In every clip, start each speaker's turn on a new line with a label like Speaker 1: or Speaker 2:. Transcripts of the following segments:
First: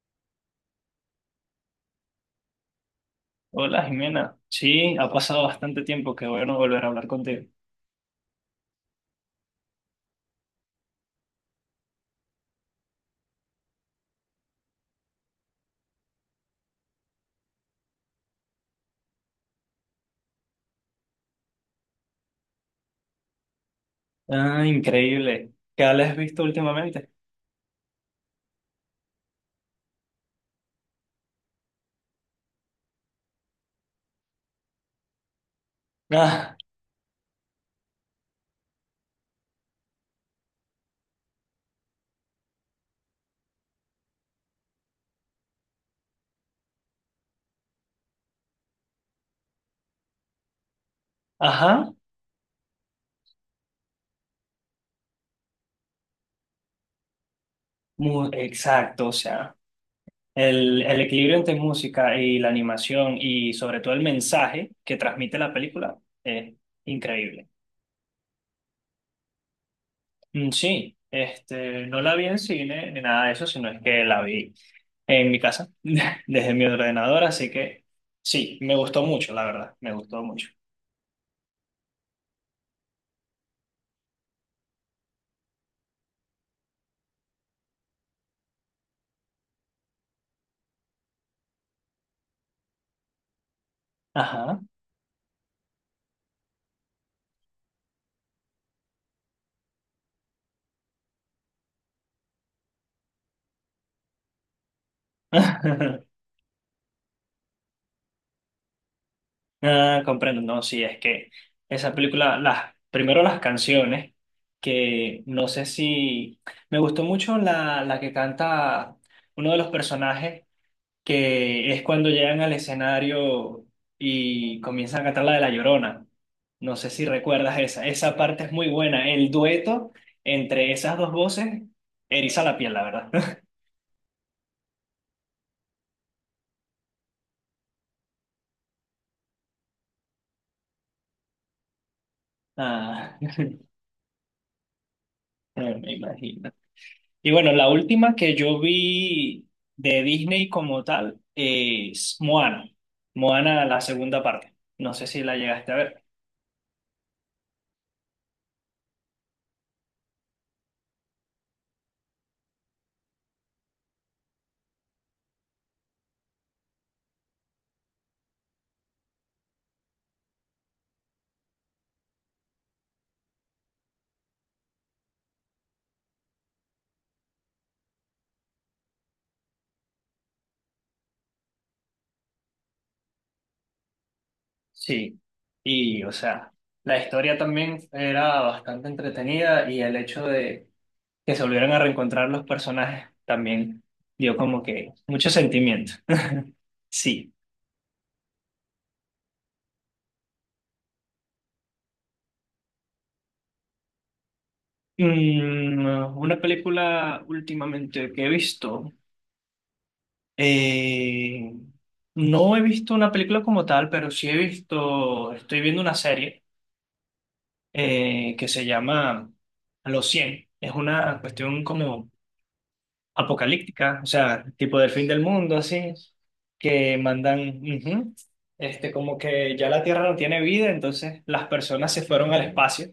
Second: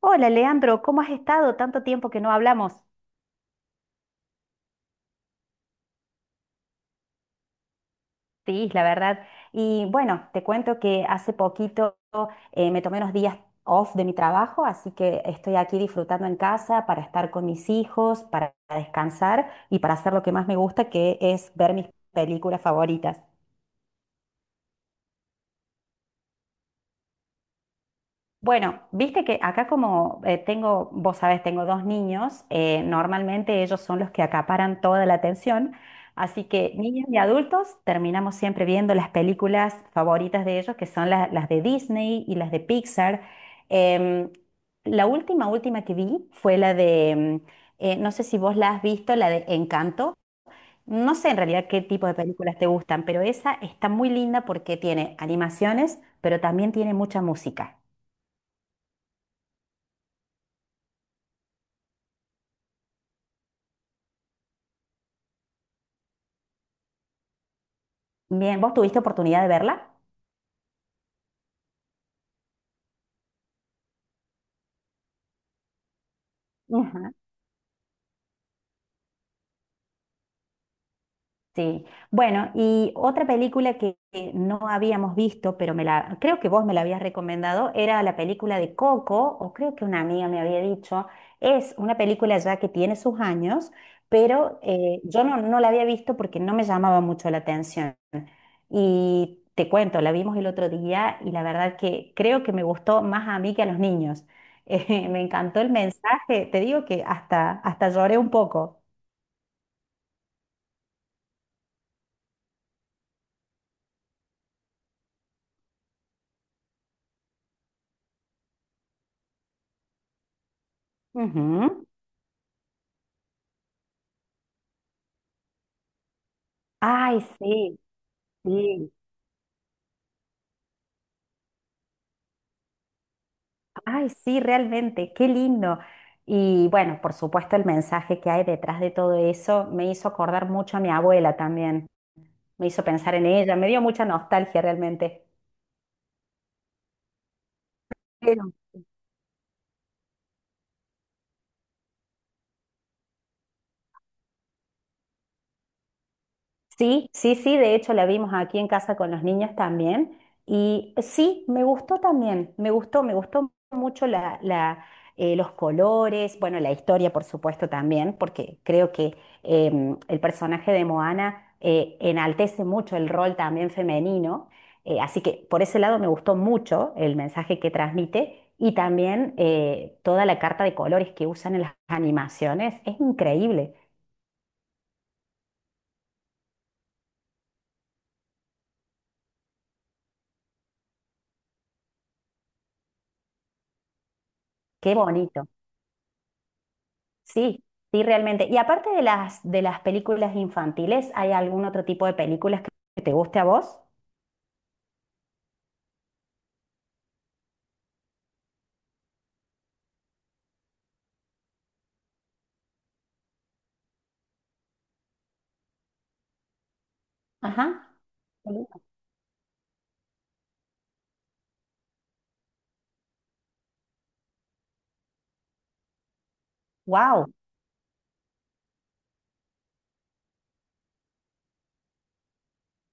Speaker 1: Hola, Leandro, ¿cómo has estado? Tanto tiempo que no hablamos.
Speaker 2: Hola Jimena, sí, ha pasado bastante tiempo, qué bueno volver a hablar contigo.
Speaker 1: Sí, la verdad. Y bueno, te cuento que hace poquito me tomé unos días off de mi trabajo, así que estoy aquí disfrutando en casa para estar con mis hijos, para descansar y para hacer lo que más me gusta, que es ver mis películas favoritas.
Speaker 2: Ah, increíble. ¿Qué has visto últimamente?
Speaker 1: Bueno, viste que acá como tengo, vos sabés, tengo dos niños, normalmente ellos son los que acaparan toda la atención, así
Speaker 2: Ah,
Speaker 1: que niños y adultos terminamos siempre viendo las películas favoritas de ellos, que son las de Disney y las de Pixar. Em, la última, última que vi fue la de, no sé si vos la has visto, la de Encanto. No sé en realidad qué
Speaker 2: ajá,
Speaker 1: tipo de películas te gustan, pero esa está muy linda porque tiene animaciones, pero también tiene mucha música.
Speaker 2: exacto, o sea, el equilibrio entre música y la animación y sobre todo el mensaje que transmite la película es increíble.
Speaker 1: Bien, ¿vos tuviste oportunidad de verla?
Speaker 2: Mm, sí, este, no la vi en cine ni nada de eso, sino es que la vi en mi casa, desde mi
Speaker 1: Ajá.
Speaker 2: ordenador, así que sí, me gustó mucho, la verdad, me gustó mucho.
Speaker 1: Sí. Bueno, y otra película que no habíamos visto, pero me la, creo que vos me la habías recomendado, era la película de Coco, o creo que una amiga me había dicho. Es una película ya que tiene sus años, pero
Speaker 2: Ajá.
Speaker 1: yo no la había visto porque no me llamaba mucho la atención. Y te cuento, la vimos el otro día y la verdad que creo que me gustó más a mí que a los niños. Me encantó el mensaje, te digo que hasta lloré un poco.
Speaker 2: Ah, comprendo, no, sí, es que esa película, primero las canciones, que no sé si, me gustó mucho la que canta uno de los personajes, que es
Speaker 1: Ujú.
Speaker 2: cuando llegan al escenario y comienzan a cantar la de La Llorona. No sé si
Speaker 1: Ay,
Speaker 2: recuerdas
Speaker 1: sí,
Speaker 2: esa, esa parte es muy
Speaker 1: sí,
Speaker 2: buena, el dueto entre esas dos voces eriza la piel, la verdad.
Speaker 1: ay, sí, realmente, qué lindo. Y bueno, por supuesto, el mensaje que hay detrás de todo eso me hizo acordar mucho a mi abuela también, me hizo pensar
Speaker 2: Ah,
Speaker 1: en ella, me dio mucha nostalgia realmente.
Speaker 2: me imagino. Y bueno, la última que
Speaker 1: Pero
Speaker 2: yo vi de Disney como tal es Moana. Moana, la segunda parte. No sé si la llegaste a ver.
Speaker 1: sí, sí, sí, de hecho la vimos aquí en casa con los niños también. Y sí, me gustó también, me gustó mucho los colores, bueno, la historia por supuesto también, porque creo que el personaje de Moana enaltece mucho el rol también femenino. Así que por ese lado me gustó mucho el mensaje que transmite y también toda la carta de colores que usan en las animaciones. Es increíble,
Speaker 2: Sí. Y, o sea, la historia también era bastante entretenida y el hecho de que se volvieran a reencontrar los personajes también dio como que
Speaker 1: qué
Speaker 2: mucho
Speaker 1: bonito.
Speaker 2: sentimiento. Sí.
Speaker 1: Sí, sí, realmente. Y aparte de las películas infantiles, ¿hay algún otro tipo de películas que te guste a vos?
Speaker 2: Mm, una película últimamente que he visto. Eh, no he visto una película como tal, pero sí he visto, estoy viendo una serie
Speaker 1: Ajá.
Speaker 2: que se llama Los 100. Es una cuestión como apocalíptica, o sea, tipo del fin del mundo, así, que
Speaker 1: Wow,
Speaker 2: mandan, ujú, este, como que ya la Tierra no tiene vida, entonces las personas se fueron al espacio.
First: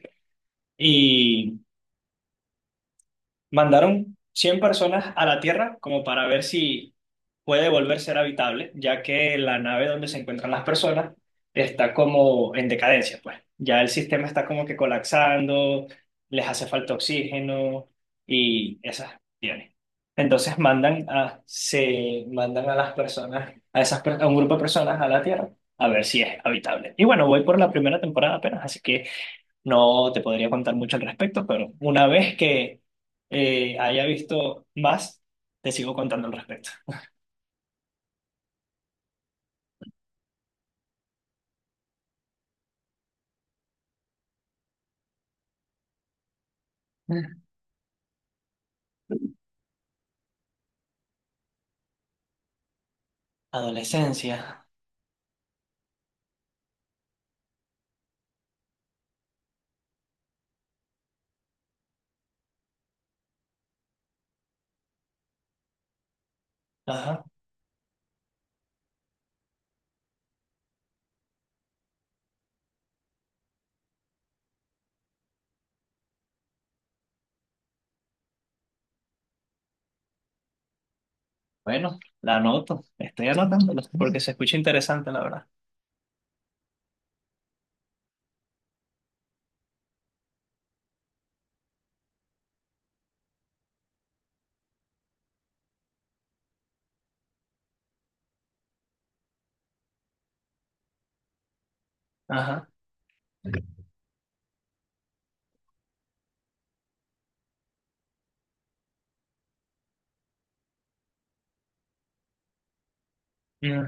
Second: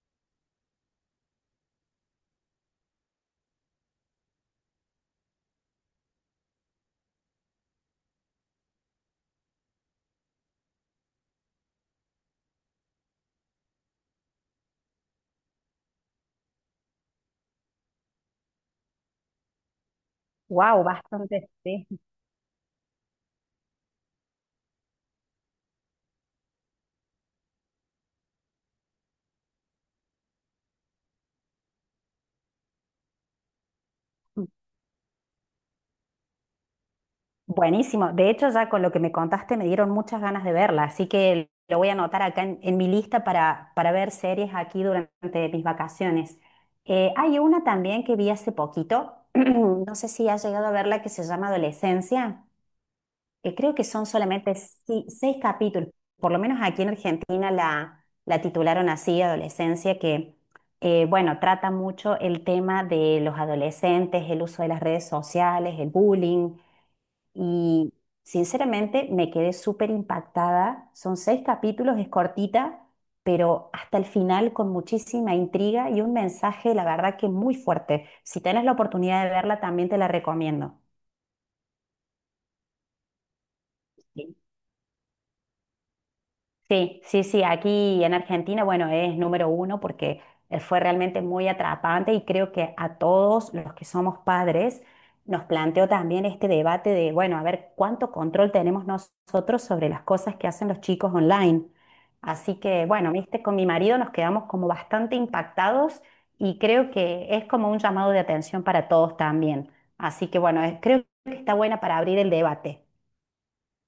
Speaker 2: Mandaron 100 personas a la Tierra como para ver si puede volver a ser habitable, ya que la nave donde se encuentran las personas está como en decadencia, pues. Ya el sistema está como que colapsando, les hace falta oxígeno y esas tiene. Entonces
Speaker 1: wow, bastante. Sí.
Speaker 2: se mandan a las personas, a un grupo de personas a la Tierra a ver si es habitable. Y bueno, voy por la primera temporada apenas, así que no te podría contar mucho al respecto, pero una vez que haya visto más, te sigo contando al respecto.
Speaker 1: Buenísimo. De hecho, ya con lo que me contaste me dieron muchas ganas de verla, así que lo voy a anotar acá en mi lista para ver series aquí durante mis vacaciones. Hay
Speaker 2: Mm.
Speaker 1: una también que vi hace poquito, no sé si has llegado a verla, que se llama Adolescencia. Creo que son
Speaker 2: Adolescencia.
Speaker 1: solamente seis capítulos, por lo menos aquí en Argentina la titularon así, Adolescencia, que bueno, trata mucho el tema de los adolescentes, el uso de las redes sociales, el bullying,
Speaker 2: Ajá.
Speaker 1: y sinceramente me quedé súper impactada. Son seis capítulos, es cortita, pero hasta el final con muchísima intriga y un mensaje, la verdad que muy fuerte. Si tenés la oportunidad de verla, también te la recomiendo.
Speaker 2: Bueno, la anoto. Estoy anotándola porque se escucha interesante, la verdad.
Speaker 1: Sí, sí, sí, aquí en Argentina, bueno, es número uno porque fue realmente muy atrapante y creo que a todos los que somos padres nos planteó también este debate de, bueno, a ver, ¿cuánto control tenemos nosotros sobre las cosas que hacen los chicos online? Así
Speaker 2: Ajá.
Speaker 1: que, bueno, viste, con mi marido nos quedamos como bastante impactados y creo que es como un llamado de atención para todos también. Así que, bueno, creo que está buena para abrir el debate.
Speaker 2: Mm.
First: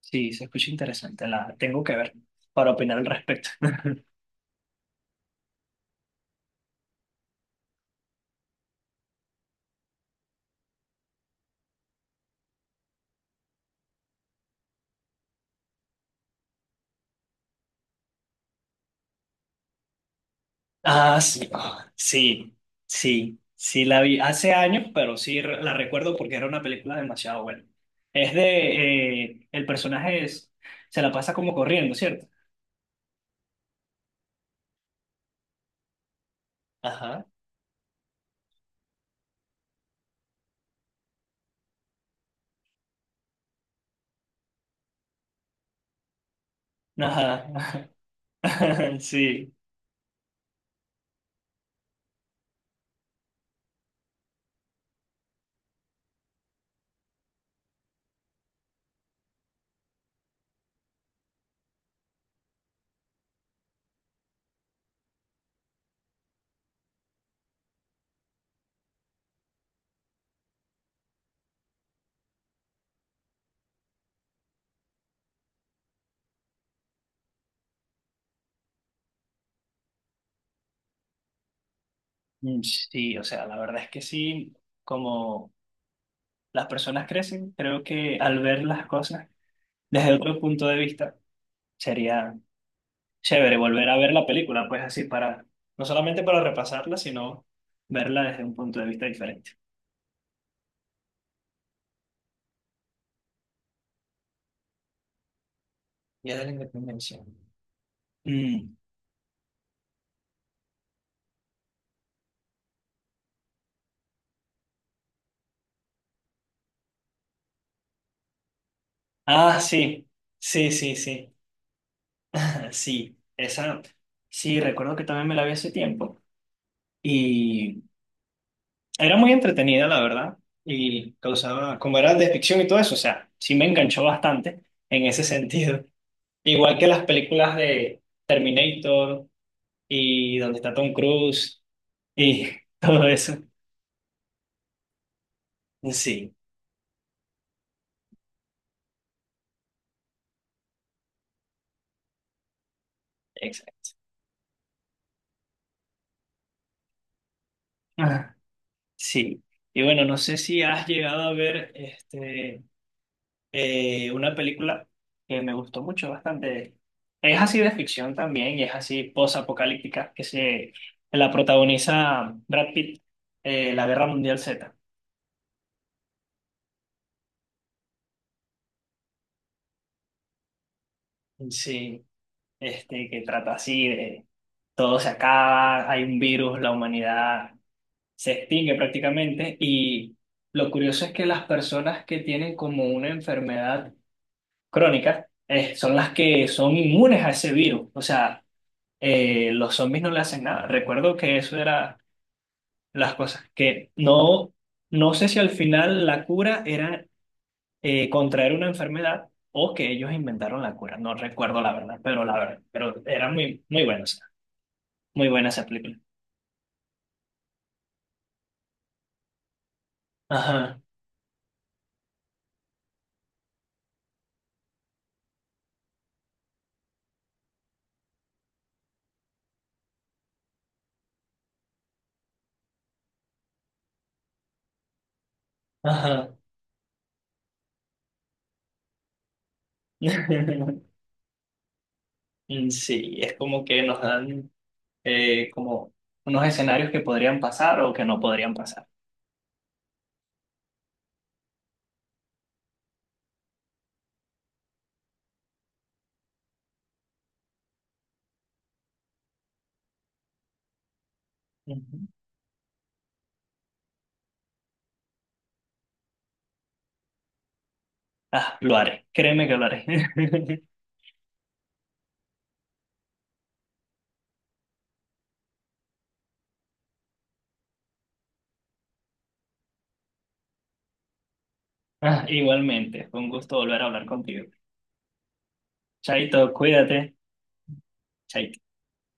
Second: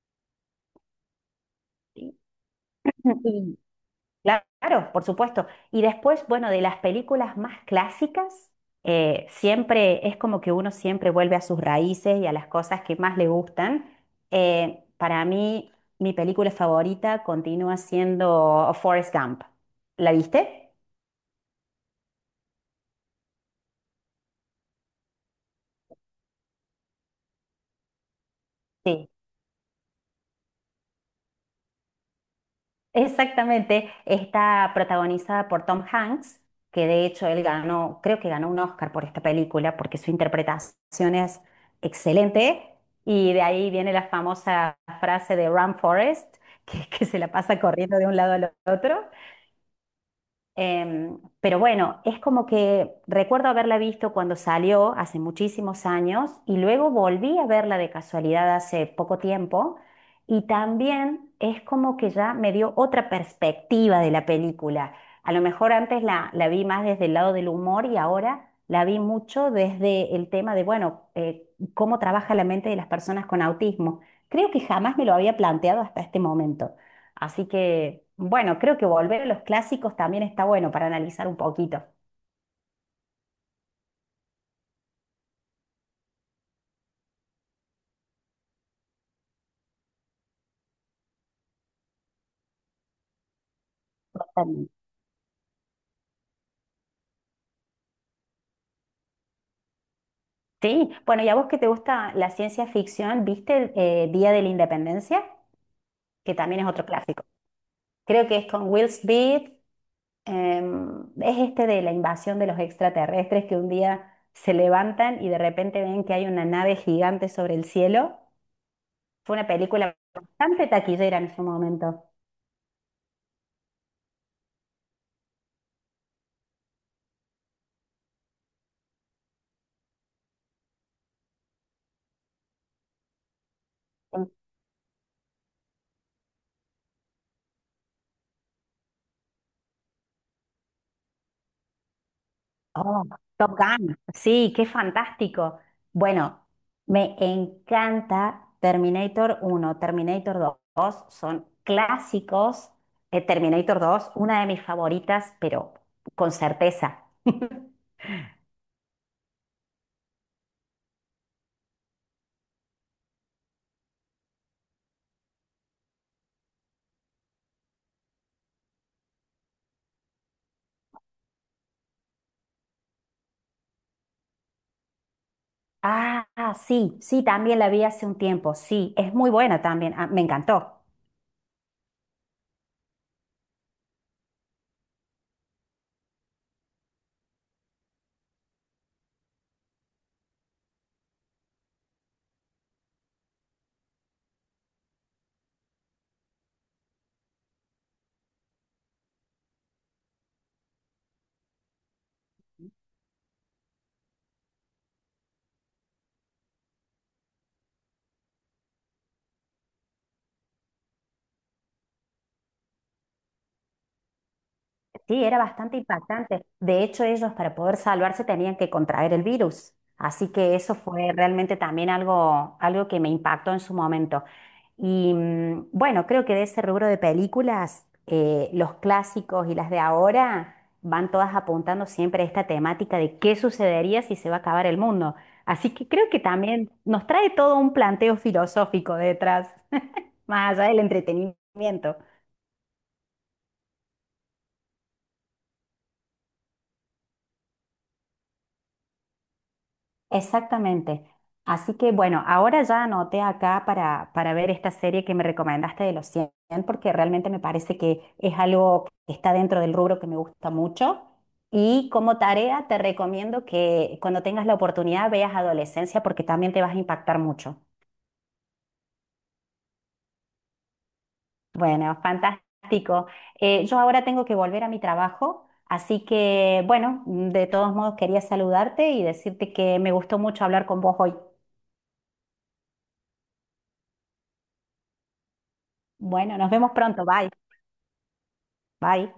Speaker 2: Sí, se escucha interesante. La tengo que ver para opinar al respecto.
Speaker 1: Y claro, por supuesto. Y después, bueno, de las películas más clásicas, siempre es como que uno siempre vuelve a sus raíces y a las cosas que más le gustan. Para mí, mi película favorita continúa siendo Forrest Gump. ¿La viste?
Speaker 2: Ah, sí, ah, sí, sí, sí la vi hace años, pero sí la recuerdo porque era una película demasiado buena.
Speaker 1: Sí.
Speaker 2: El personaje es, se la pasa como corriendo, ¿cierto?
Speaker 1: Exactamente, está protagonizada por Tom Hanks, que de
Speaker 2: Ajá,
Speaker 1: hecho él ganó, creo que ganó un Oscar por esta película, porque su interpretación es excelente, y de ahí viene la famosa frase de Run Forest, que se la pasa
Speaker 2: ajá,
Speaker 1: corriendo de un lado al otro.
Speaker 2: sí.
Speaker 1: Pero bueno, es como que recuerdo haberla visto cuando salió hace muchísimos años y luego volví a verla de casualidad hace poco tiempo y también es como que ya me dio otra perspectiva de la película. A lo mejor antes la vi más desde el lado del humor y ahora la vi mucho desde el tema de, bueno, cómo trabaja la mente de las personas con autismo. Creo que jamás me lo había planteado hasta este momento. Así que, bueno, creo que volver a los clásicos también está bueno para analizar un poquito.
Speaker 2: Mm, sí, o sea, la verdad es que sí, como las personas crecen, creo que al ver las cosas desde otro punto de vista, sería chévere volver a ver la película,
Speaker 1: Totalmente.
Speaker 2: pues así para, no solamente para repasarla, sino verla desde un punto de vista diferente.
Speaker 1: Sí, bueno, y a vos que te gusta la ciencia ficción, ¿viste Día de la Independencia? Que
Speaker 2: Día de la
Speaker 1: también es otro
Speaker 2: Independencia.
Speaker 1: clásico. Creo que es con
Speaker 2: Mm.
Speaker 1: Will Smith, es este de la invasión de los extraterrestres que un día se levantan y de repente ven que hay una nave gigante sobre el cielo. Fue una
Speaker 2: Ah,
Speaker 1: película
Speaker 2: sí,
Speaker 1: bastante
Speaker 2: sí, sí,
Speaker 1: taquillera
Speaker 2: sí.
Speaker 1: en su momento.
Speaker 2: Sí, esa, sí, recuerdo que también me la vi hace tiempo. Y era muy entretenida, la verdad. Y causaba, como era de ficción y todo eso, o sea, sí me enganchó bastante en ese sentido. Igual que las películas de Terminator y donde está Tom Cruise y
Speaker 1: Oh,
Speaker 2: todo eso.
Speaker 1: Top Gun. Sí, qué fantástico.
Speaker 2: Sí,
Speaker 1: Bueno, me encanta Terminator 1, Terminator 2, son clásicos. Terminator
Speaker 2: exacto.
Speaker 1: dos, una de mis favoritas, pero con certeza.
Speaker 2: Ah, sí. Y bueno, no sé si has llegado a ver este. Una película que me gustó mucho, bastante. Es así de ficción también y es así posapocalíptica, que se la protagoniza Brad Pitt, La Guerra Mundial Z.
Speaker 1: Ah, ah, sí, sí, también la vi hace un tiempo. Sí, es muy buena también. Ah, me encantó.
Speaker 2: Sí, este, que trata así de todo se acaba, hay un virus, la humanidad se extingue prácticamente y lo curioso es que las personas que tienen como una enfermedad crónica son las que son inmunes a ese virus. O sea, los zombies no le hacen nada. Recuerdo que eso era las cosas que no, no sé si al final la cura era contraer una enfermedad o que ellos inventaron la cura. No recuerdo la verdad, pero era muy, muy buena, o sea,
Speaker 1: Sí,
Speaker 2: muy
Speaker 1: era
Speaker 2: buena esa
Speaker 1: bastante
Speaker 2: película.
Speaker 1: impactante. De hecho, ellos para poder salvarse tenían que contraer el virus. Así que eso
Speaker 2: Ajá,
Speaker 1: fue realmente también algo, algo que me impactó en su momento. Y bueno, creo que de ese rubro de películas, los clásicos y las de ahora van todas apuntando siempre a esta temática de qué sucedería si se va a acabar el mundo. Así que creo que
Speaker 2: ajá.
Speaker 1: también nos trae todo un planteo filosófico detrás, más allá del entretenimiento.
Speaker 2: Mm. Sí, es como que nos dan como unos escenarios que podrían pasar o que no podrían pasar.
Speaker 1: Exactamente. Así que bueno, ahora ya anoté acá para ver esta serie que me recomendaste de los 100 porque realmente me parece que es algo que está dentro del rubro que me gusta mucho. Y
Speaker 2: Ujú.
Speaker 1: como tarea te recomiendo que cuando tengas la oportunidad veas Adolescencia porque también te vas a impactar mucho.
Speaker 2: Ah, lo haré, créeme que lo haré.
Speaker 1: Bueno, fantástico. Yo ahora tengo que volver a mi trabajo, así que bueno, de todos modos quería saludarte y decirte que me gustó mucho hablar con vos hoy.
Speaker 2: Ah, igualmente, fue un gusto volver a hablar contigo.
Speaker 1: Bueno, nos
Speaker 2: Chaito,
Speaker 1: vemos pronto.
Speaker 2: cuídate.
Speaker 1: Bye.
Speaker 2: Chaito.
Speaker 1: Bye.